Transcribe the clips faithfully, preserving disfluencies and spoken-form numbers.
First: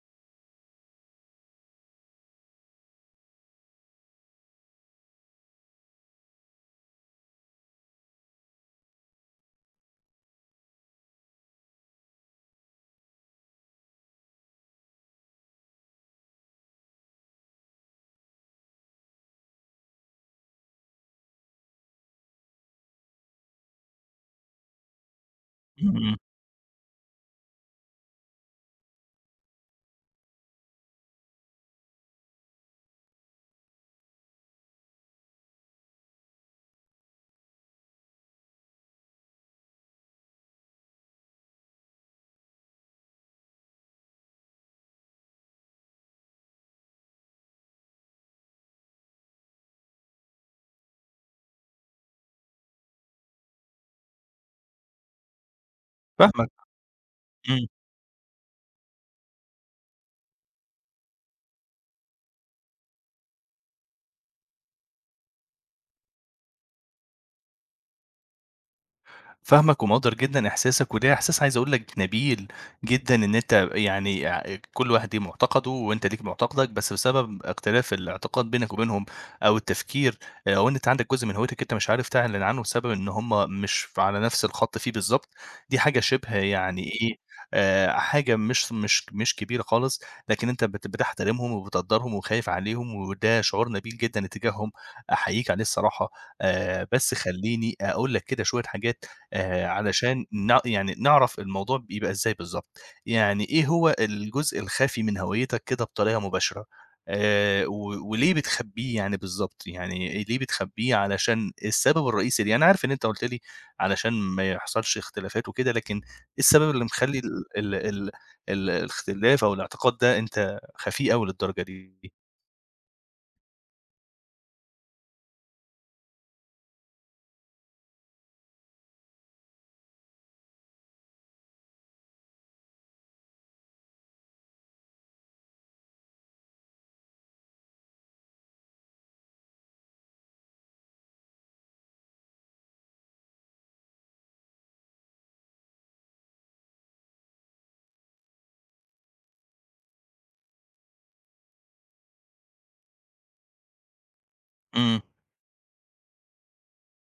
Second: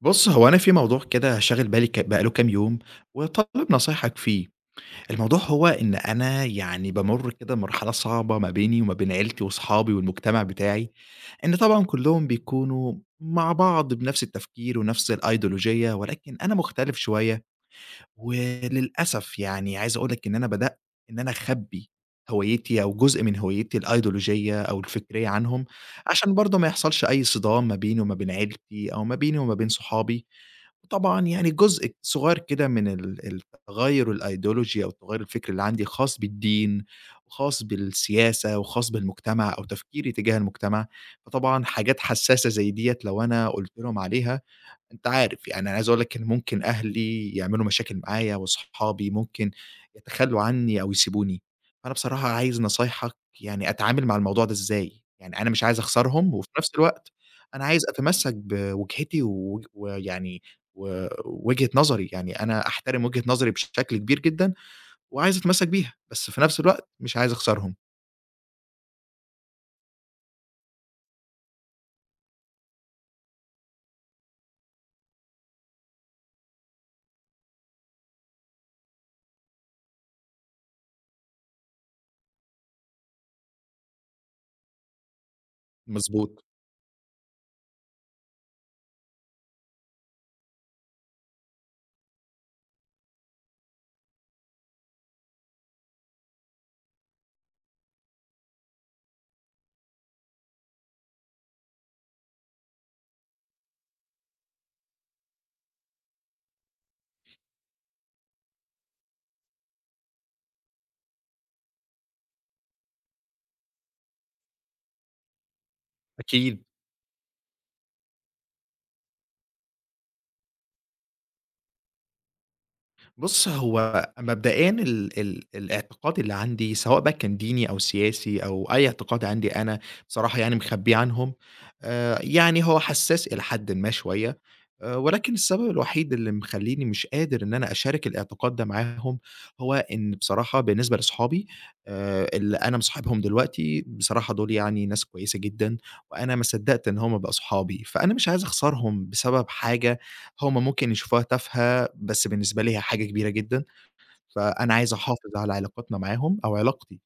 بُص، هو أنا في موضوع كده شاغل بالي ك بقى له كام يوم، وطالب نصايحك فيه. الموضوع هو إن أنا يعني بامُر كده بمرحلة صعبة ما بيني وما بين عيلتي وأصحابي والمجتمع بتاعي، إن طبعًا كلّهم بيكونوا مع بعض بنفس التفكير ونفس الأيديولوجية، ولكن أنا مختلف شوية، وللأسف يعني عايز أقول لك إن أنا بدأت إن أنا أخبّي هويتي أو جزء من هويتي الأيديولوجية أو الفكرية عنهم، إمم، إمم، عشان برضه ما يحصلش أي صدام ما بيني وما بين عيلتي أو ما بيني وما بين صحابي، طبعًا يعني جزء صغير كده من ال ال تغيُّر الأيديولوجيا أو التغيُّر الفكري اللي عندي خاص بالدين، وخاص بالسياسة، وخاص بالمجتمع أو تفكيري تجاه المجتمع، فطبعًا حاجات حساسة زي ديّة لو أنا قُلت لهم عليها أنت عارف، يعني أنا عايز أقول لك إن ممكن أهلي يعملوا مشاكل معايا وأصحابي ممكن يتخلّوا عنّي أو يسيبوني، فأنا بصراحة عايز نصايحك يعني أتعامل مع الموضوع ده إزاي؟ يعني أنا مش عايز أخسرهم وفي فاهمك، نفس الوقت أنا إمم. عايز أتمسّك بوجهتي ووج ويعني و وجهة نظري، يعني أنا أحترم وجهة نظري بشكل كبير جدًا وعايز أتمسّك بيها، بس في نفس الوقت مش عايز أخسرهم. فاهمك ومقدّر جدًا إحساسك، وده إحساس عايز أقول لك نبيل جدًا إن أنت يعني ع كل واحد ليه معتقده وأنت ليك معتقدك، بس بسبب اختلاف الاعتقاد بينك وبينهم أو التفكير آه، أو إن أنت عندك جزء من هويتك أنت مش عارف تعلن عنه بسبب إن هم مش على نفس الخط فيه بالضبط، دي حاجة شِبه مضبوط، يعني إيه، آآ حاجة مش مش مش كبيرة خالص، لكن أنت بت بتحترمهم وبتقدّرهم وخايف عليهم وده شعور نبيل جدًا اتجاههم، أحييك عليه الصراحة. آآ بس خلّيني أقول لك كده شوية حاجات آآ علشان نع يعني نعرف الموضوع بيبقى إزاي بالضبط. يعني إيه هو الجزء الخفي من هويتك كده بطريقة مباشرة؟ آآ و وليه بتخبّيه يعني بالضبط؟ يعني ليه بتخبّيه علشان السبب الرئيسي ليه؟ أنا عارف إن أنت قُلت لي علشان ما يحصلش اختلافات وكده، لكن إيه أكيد. السبب اللي مخلّي ال ال ال ال الاختلاف أو الاعتقاد ده أنت خفيه أوي للدرجة دي؟ بُص، هو مبدئيًا ال ال الاعتقاد اللي عندي سواء بقى كان ديني أو سياسي أو أي اعتقاد عندي أنا بصراحة يعني مخبّيه عنهم، آآ يعني هو حسّاس إلى حدٍ ما شوية، آآ ولكن السبب الوحيد اللي مخلّيني مش قادر إن أنا أشارك الاعتقاد ده معاهم، هو إن بصراحة بالنسبة لأصحابي آآ اللي أنا مصاحبهم دلوقتي، بصراحة دول يعني ناس كويسة جدًا، وأنا ما صدّقت إن هم بقوا صحابي، فأنا مش عايز أخسرهم بسبب حاجة هُم ممكن يشوفوها تافهة، بس بالنسبة لي هي حاجة كبيرة جدًا، فأنا عايز إمم، أحافظ على علاقاتنا معاهم أو علاقتي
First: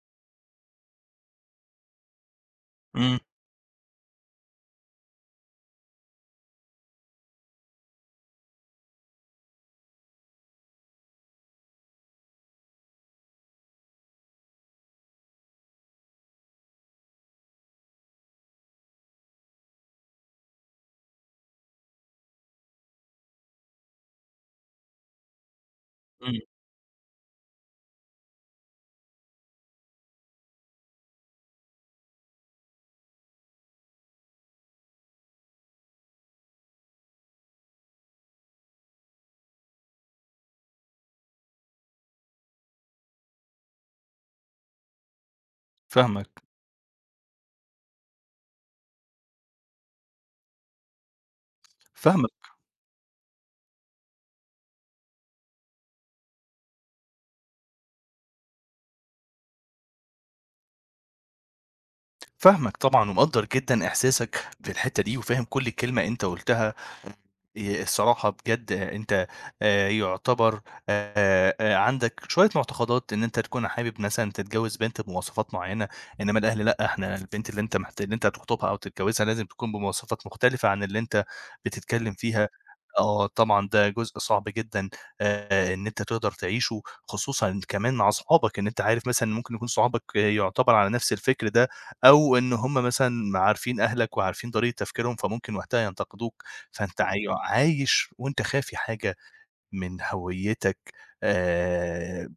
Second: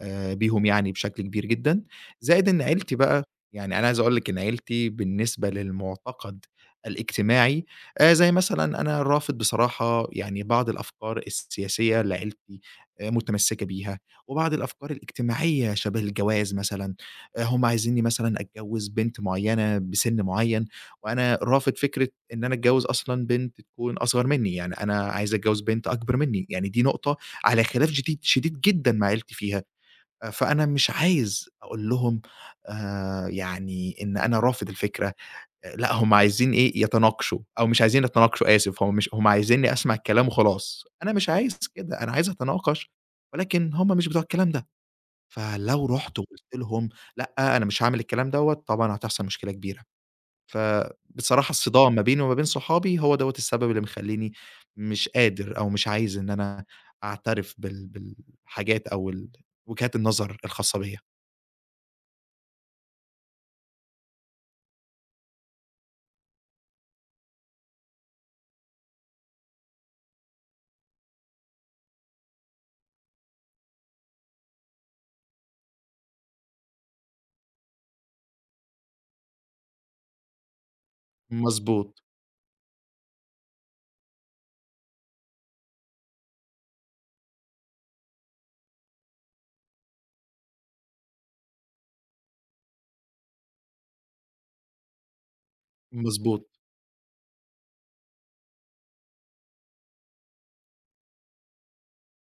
آآ بيهم يعني بشكل كبير جدًا، زائد إن عيلتي إمم، بقى يعني أنا عايز أقول لِك إن عيلتي بالنسبة للمعتقد الاجتماعي آآ زي مثلًا أنا رافض بصراحة يعني بعض الأفكار السياسية اللي عيلتي آآ متمسكة بيها، وبعض الأفكار الاجتماعية شَبه الجواز مثلًا، آآ هُم عايزينّي مثلًا أتجوّز بنت معيّنة بسِن معيّن، وأنا رافض فكرة إن أنا أتجوّز أصلًا بنت تكون أصغر منّي، يعني أنا عايز أتجوّز بنت أكبر إمم، منّي، يعني دي نقطة على خلاف شديد شديد جدًا مع عيلتي فيها، آآ فأنا مش عايز أقول لهم آآ يعني إن أنا رافض الفكرة، آآ لأ هم عايزين إيه، يتناقشوا أو مش عايزين يتناقشوا آسف، هم مش هم عايزينّي أسمع الكلام وخلاص، أنا مش عايز كده، أنا عايز أتناقش ولكن هم مش بتوع الكلام ده، فلو رُحت فاهمك، وقُلت لهم لأ، أنا مش هاعمل الكلام دوّة، طبعًا هتحصل مشكلة كبيرة. فبصراحة الصدام ما بيني فاهمك. وما بين صحابي هو دوّة السبب اللي مخلّيني مش قادر أو مش عايز إن أنا أعترف بال بالحاجات أو ال وجهات النظر الخاصة بيّا. فاهمك طبعًا ومقدّر جدًا إحساسك في الحتّة دي، وفاهم كل كلمة أنت قُلتها. آآ الصراحة بجد آه، أنت آآ يُعتبر آآ آآ عندك شوية مُعتقدات إن أنت تكون حابب مثلًا تتجوّز بنت بمواصفات معيّنة، إنّما الأهل لأ، إحنا البنت اللي أنت محت اللي أنت هتخطبها أو تتجوّزها لازم تكون بمواصفات مختلفة عن اللي أنت مضبوط، بتتكلّم فيها. آه طبعًا ده جزء صعب جدًا، آآ إن أنت تقدر تعيشه، خصوصًا كمان مع صحابك، إن أنت عارف مثلًا ممكن يكون صحابك آه، يُعتبر على نَفْس الفكر ده أو إن هم مثلًا عارفين أهلك وعارفين طريقة تفكيرهم، فممكن وقتها ينتقدوك. مضبوط. فأنت أيوه، عايش وأنت خافي حاجة من هويتك. آآ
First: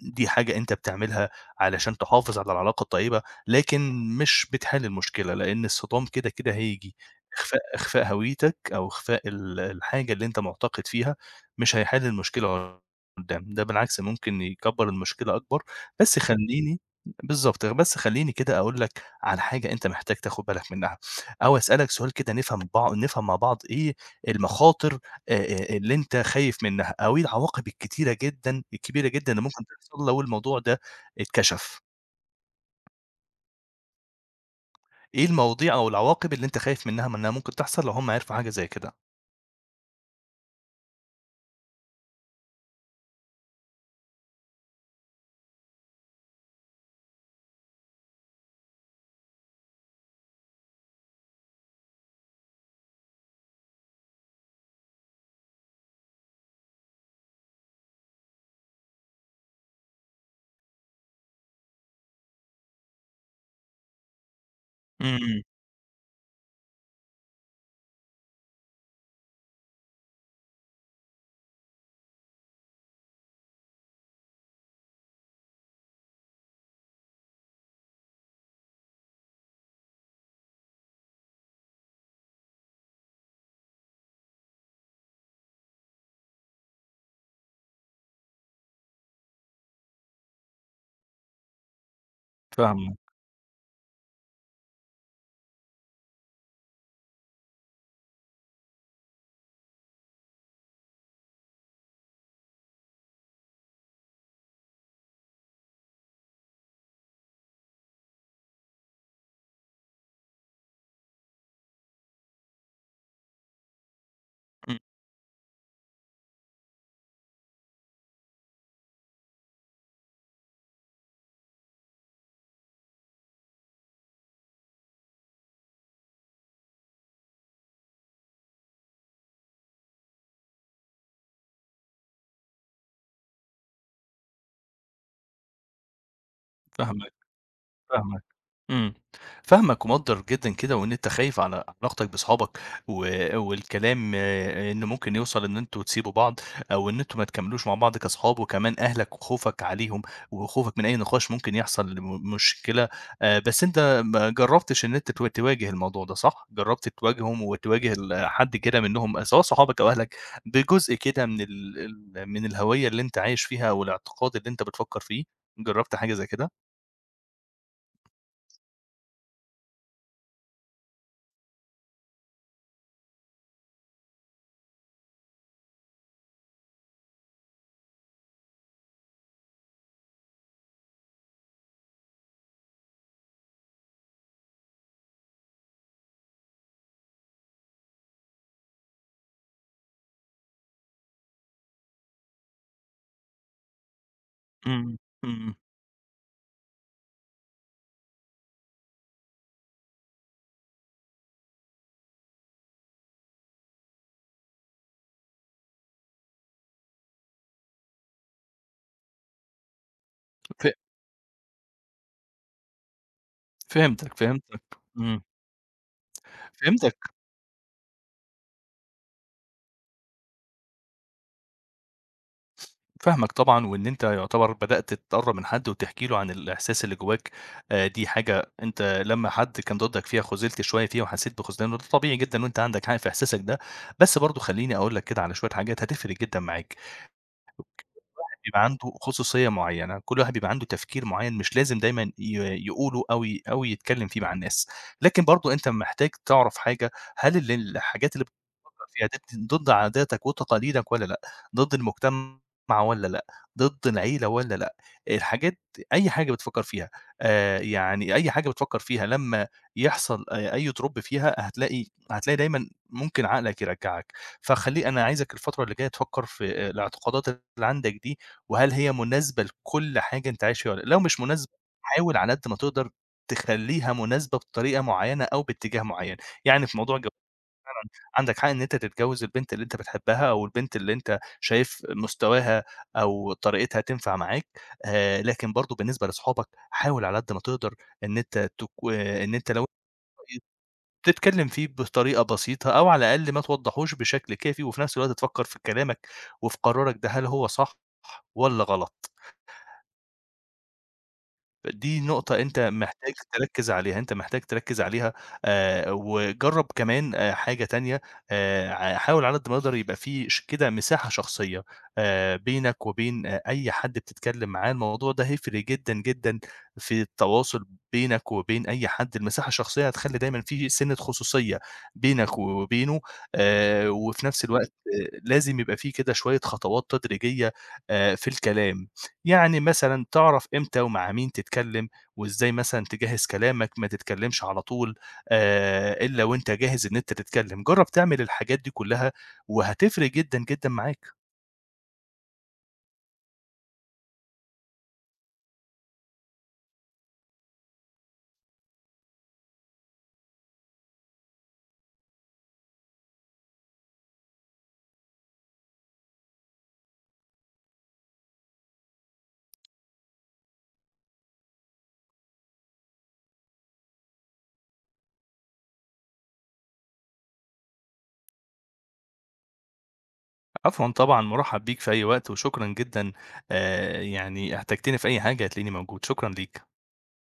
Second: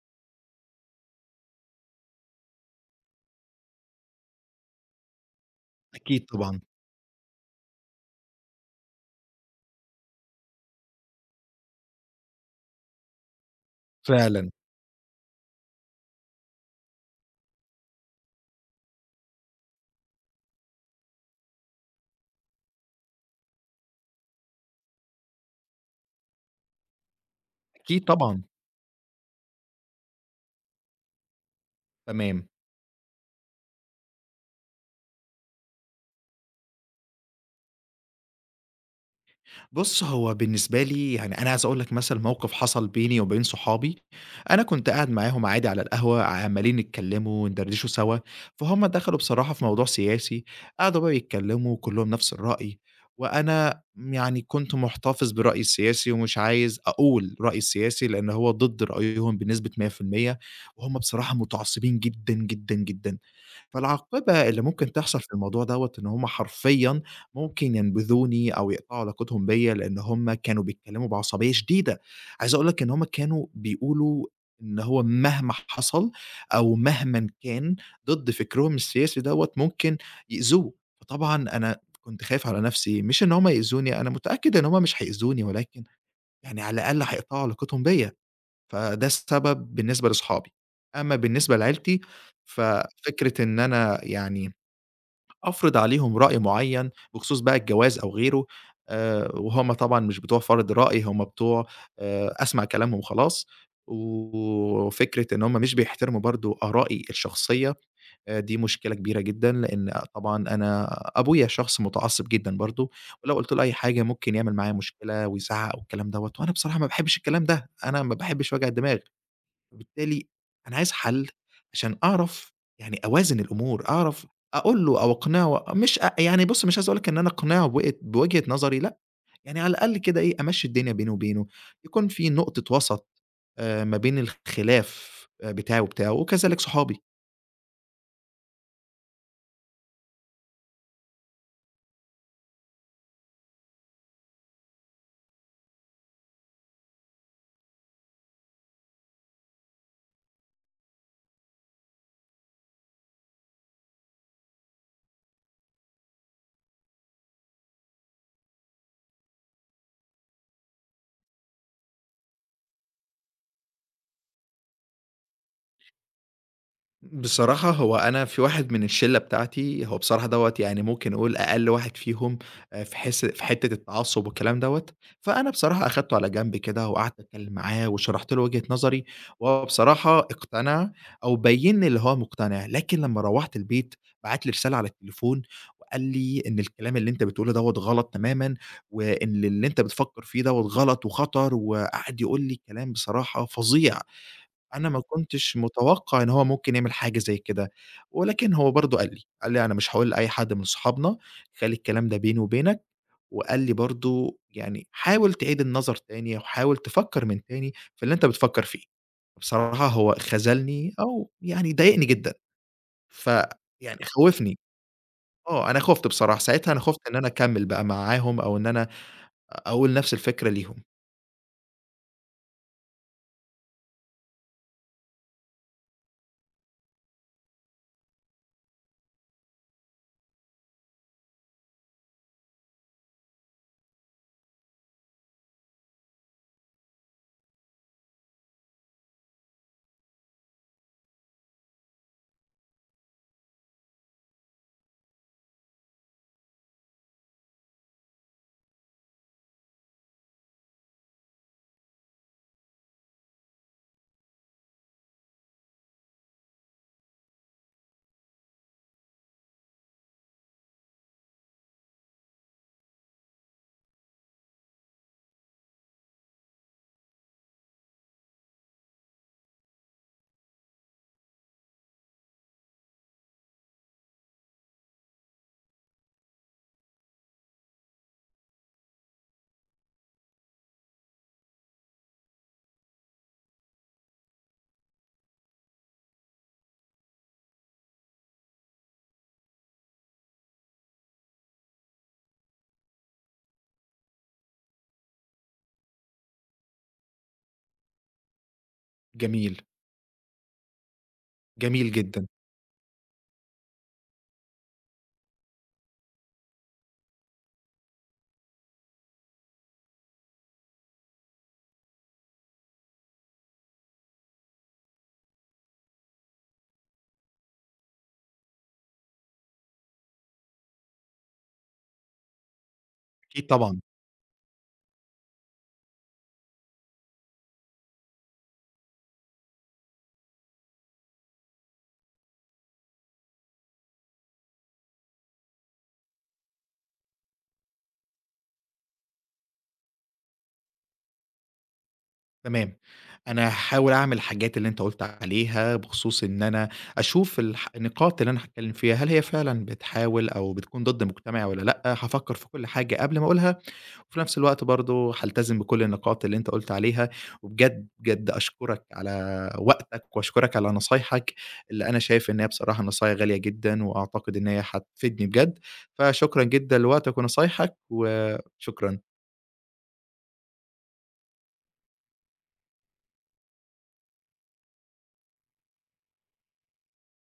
دي حاجة أنت بتعملها علشان تحافظ على العلاقة الطيبة، لكن مش بتحل المشكلة، لإن الصدام أكيد كده، كده طبعًا، هييجي. إخفاء إخفاء هويتك أو إخفاء ال الحاجة اللي أنت معتقد فيها مش هيحل المشكلة قدّام، ده بالعكس ممكن فعلًا. يكبّر المشكلة أكبر. بس خلّيني بالضبط، بس خلّيني كده أقول لك على حاجة أنت محتاج تاخد بالك منها أو أسألك سؤال كده نفهم بع نفهم مع بعض إيه المخاطر آآ آآ اللي أنت خايف منها، أو إيه العواقب أكيد الكتيرة طبعًا، جدًا الكبيرة جدًا اللي ممكن تحصل لو الموضوع ده اتكشف؟ تمام. إيه المواضيع أو العواقب اللي أنت خايف منها، ما إنها ممكن تحصل لو هُم عرفوا حاجة زي كده؟ بُص، هو بالنسبة لي يعني أنا عايز أقول لك مثلًا موقف حصل بيني وبين صحابي، أنا كنت قاعد معاهم عادي على القهوة، عمّالين يتكلموا وندردشوا سوا، فهُم دخلوا بصراحة في موضوع سياسي، قعدوا بقى يتكلموا كلّهم نفس الرأي، وأنا يعني كنت محتفظ برأيي السياسي ومش عايز أقول رأيي السياسي، لأن هو ضد رأيهم بنسبة مية في المية وهُم بصراحة متعصبين جدًا، جدًا، جدًا. فالعاقبة اللي ممكن إمم، تحصل في إمم، الموضوع دوّة، إن هم حرفيًا ممكن ينبذوني أو يقطعوا علاقتهم بيّا، لإن هم كانوا بيتكلموا بعصبية شديدة. عايز أقول لك إن هم كانوا بيقولوا إن هو مهما حصل أو مهمًا كان ضد فكرهم السياسي دوّة ممكن يأذوه. فطبعًا أنا كنت خايف على نفسي، مش إن هم يأذوني، أنا متأكد إن هم مش هيأذوني، ولكن يعني على الأقل هيقطعوا علاقتهم بيّا. فده السبب بالنسبة لأصحابي. أمّا بالنسبة لعيلتي، فاهمك، ففكرة إن أنا يعني أفرض عليهم رأي معيّن بخصوص بقى الجواز أو غيره، آآ وهُم طبعًا مش بتوع فرض رأي، هُم بتوع آآ أسمع كلامهم وخلاص، وفكرة إن هُم مش بيحترموا برضه آرائي الشخصية، آآ دي مشكلة كبيرة جدًا، لإن طبعًا أنا أبويا شخص متعصب جدًا برضه، ولو قُلت له أي حاجة ممكن يعمل معايا إمم، مشكلة ويزعّق والكلام دوّة، وأنا بصراحة ما باحبش الكلام ده، أنا ما باحبش وجع الدماغ. فبالتالي أنا عايز حل عشان أعرف يعني أوازن الأمور، أعرف أقول له أو أقنعه مش أ يعني بُص مش عايز أقول لك إن أنا أقنعه بوجهة بوجهة نظري لأ، يعني على الأقل كده إيه، أمشّي الدنيا بيني وبينه، يكون في نقطة وسط آآ ما بين الخلاف آه، بتاعي وبتاعه وكذلك صحابي. فاهمك. فاهمك. إمم. فاهمك ومقدّر جدًا كده وإن أنت خايف على علاقتك بأصحابك و والكلام إنه ممكن يوصل إن أنتم تسيبوا بعض أو إن أنتم ما تكمّلوش مع بعض كأصحاب وكمان أهلك وخوفك عليهم وخوفك من أي نقاش ممكن يحصل م مشكلة. آآ بس أنت ما جرّبتش إن أنت ت تواجه الموضوع ده صح؟ جرّبت تواجههم وتواجه ال حد كده منّهم سواء صحابك أو أهلك بجزء كده من ال ال من الهوية اللي أنت عايش فيها أو الاعتقاد اللي أنت بتفكّر فيه؟ جرّبت حاجة زي كده؟ بصراحة هو أنا في واحد من الشلة بتاعتي، هو بصراحة دوّة يعني ممكن أقول أقل واحد فيهم آآ في حس في حتّة التعصُّب والكلام دوّة، فأنا بصراحة أخدته على جنب كده وقعدت أتكلّم معاه وشرحت له وجهة نظري، وهو بصراحة اقتنع أو بيّن لي اللي هو مقتنع، لكن لمّا روّحت البيت بعت لي رسالة على التليفون وقال لي: "إن الكلام اللي أنت بتقوله دوّة غلط تمامًا، وإن اللي أنت بتفكّر فيه دوّة غلط وخطر." وقعد يقول لي كلام بصراحة فظيع. أنا إمم. ما إمم. كنتش متوقع إن هو ممكن يعمل حاجة زي كده، ولكن هو برضه قال لي، قال لي: "أنا مش هاقول لأي حد من صحابنا، خلّي الكلام ده بيني وبينك." وقال لي برضه يعني: "حاول تعيد النظر تاني، وحاول تفكّر من تاني في اللي أنت بتفكّر فيه." بصراحة هو ف خذلني أو يعني ضايقني جدًا، ف يعني فهمتك، خوّفني، فهمتك، إمم، آه، أنا خُفت بصراحة، ساعتها أنا خُفت فهمتك، إن أنا أكمّل بقى معاهم أو إن أنا أقول نفس الفكرة ليهم. فاهمك طبعًا، وإن أنت يعتبر بدأت تتقرّب من حد وتحكي له عن الإحساس اللي جواك. آآ، دي حاجة أنت لمّا حد كان ضدك فيها خُذلت شوية فيها وحسيت بخذلان، وده طبيعي جدًا وأنت عندك حق في إحساسك ده، بس برضه خلّيني أقول لك كده على شوية حاجات هتفرق جدًا معاك. واحد بيبقى عنده خصوصية معيّنة، كل واحد بيبقى عنده تفكير معيّن مش لازم دايمًا ي يقوله أو ي أو يتكلّم فيه مع الناس، لكن برضه أنت محتاج تعرف حاجة، هل ال الحاجات اللي بتفكّر فيها دي ضد عاداتك وتقاليدك والّا لأ، ضد المجتمع والّا لأ، ضد العيلة والّا لأ، الحاجات أي حاجة بتفكّر فيها، آآ، يعني أي حاجة بتفكّر فيها لمّا يحصل أ أي drop فيها هتلاقي هتلاقي دايمًا ممكن عقلك يرجّعك، فخلّي أنا عايزك الفترة اللي جاية تفكّر في الاعتقادات اللي عندك دي وهل هي مناسبة لكل حاجة أنت عايش فيها والّا لأ؟ لو مش مناسبة حاول على قد ما تقدر تخلّيها مناسبة بطريقة معيّنة أو باتجاه معيّن، يعني في موضوع الجواز عندك حق إن أنت تتجوّز البنت اللي أنت بتحبها أو البنت اللي أنت شايف مستواها أو طريقتها تنفع معاك. آآ لكن برضه بالنسبة لأصحابك حاول على قد ما تقدر إن أنت تك آه، إن أنت لو تتكلّم فيه بطريقة بسيطة أو على الأقل ما توضّحوش بشكل كافي وفي نفس الوقت تفكّر في كلامك وفي قرارك ده هل هو صح والّا غلط. جميل، جميل دي جدًا، نقطة أنت محتاج تركّز عليها، أنت محتاج تركّز عليها. آآ، وجرّب كمان آآ، حاجة تانية، آآ، ع حاول على قد ما يقدر يبقى في ش كده مساحة شخصية، آآ، بينك وبين أ أي حد بتتكلم معاه، الموضوع ده هيفرق جدًا، جدًا في التواصل بينك وبين أي حد، المساحة الشخصية هتخلّي دايمًا في سِنّة خصوصية بينك وبينه. أكيد طبعًا. آآ، وفي نفس الوقت آه، لازم يبقى في كده شوية خطوات تدريجية آآ، في الكلام. يعني مثلًا تعرف إمتى ومع مين تتكلم، وإزاي مثلًا تجهّز كلامك، ما تتكلمش على طول آآ، إلا وأنت جاهز إن أنت تتكلم، جرّب تعمل الحاجات دي كلّها وهتفرق جدًا، جدًا معاك. تمام. أنا هاحاول أعمل الحاجات اللي أنت قُلت عليها بخصوص إن أنا أشوف الح النقاط اللي أنا هاتكلّم فيها، هل هي فعلًا بتحاول أو بتكون ضد مجتمعي والّا لأ، هافكّر في كل حاجة قبل ما أقولها، وفي نفس الوقت برضه هالتزم بكل النقاط اللي أنت قُلت عليها، وبجد، بجد أشكرك على وقتك وأشكرك على نصايحك، اللي أنا شايف إن هي بصراحة نصايح غالية جدًا، وأعتقد إن هي هتفيدني بجد، فشكرًا جدًا لوقتك ونصايحك، وشكرًا. عفوًا طبعًا، مرحّب بيك في أي وقت، وشكرًا جدًا، آآ، يعني احتجتني في أي حاجة هتلاقيني موجود، شكرًا ليك.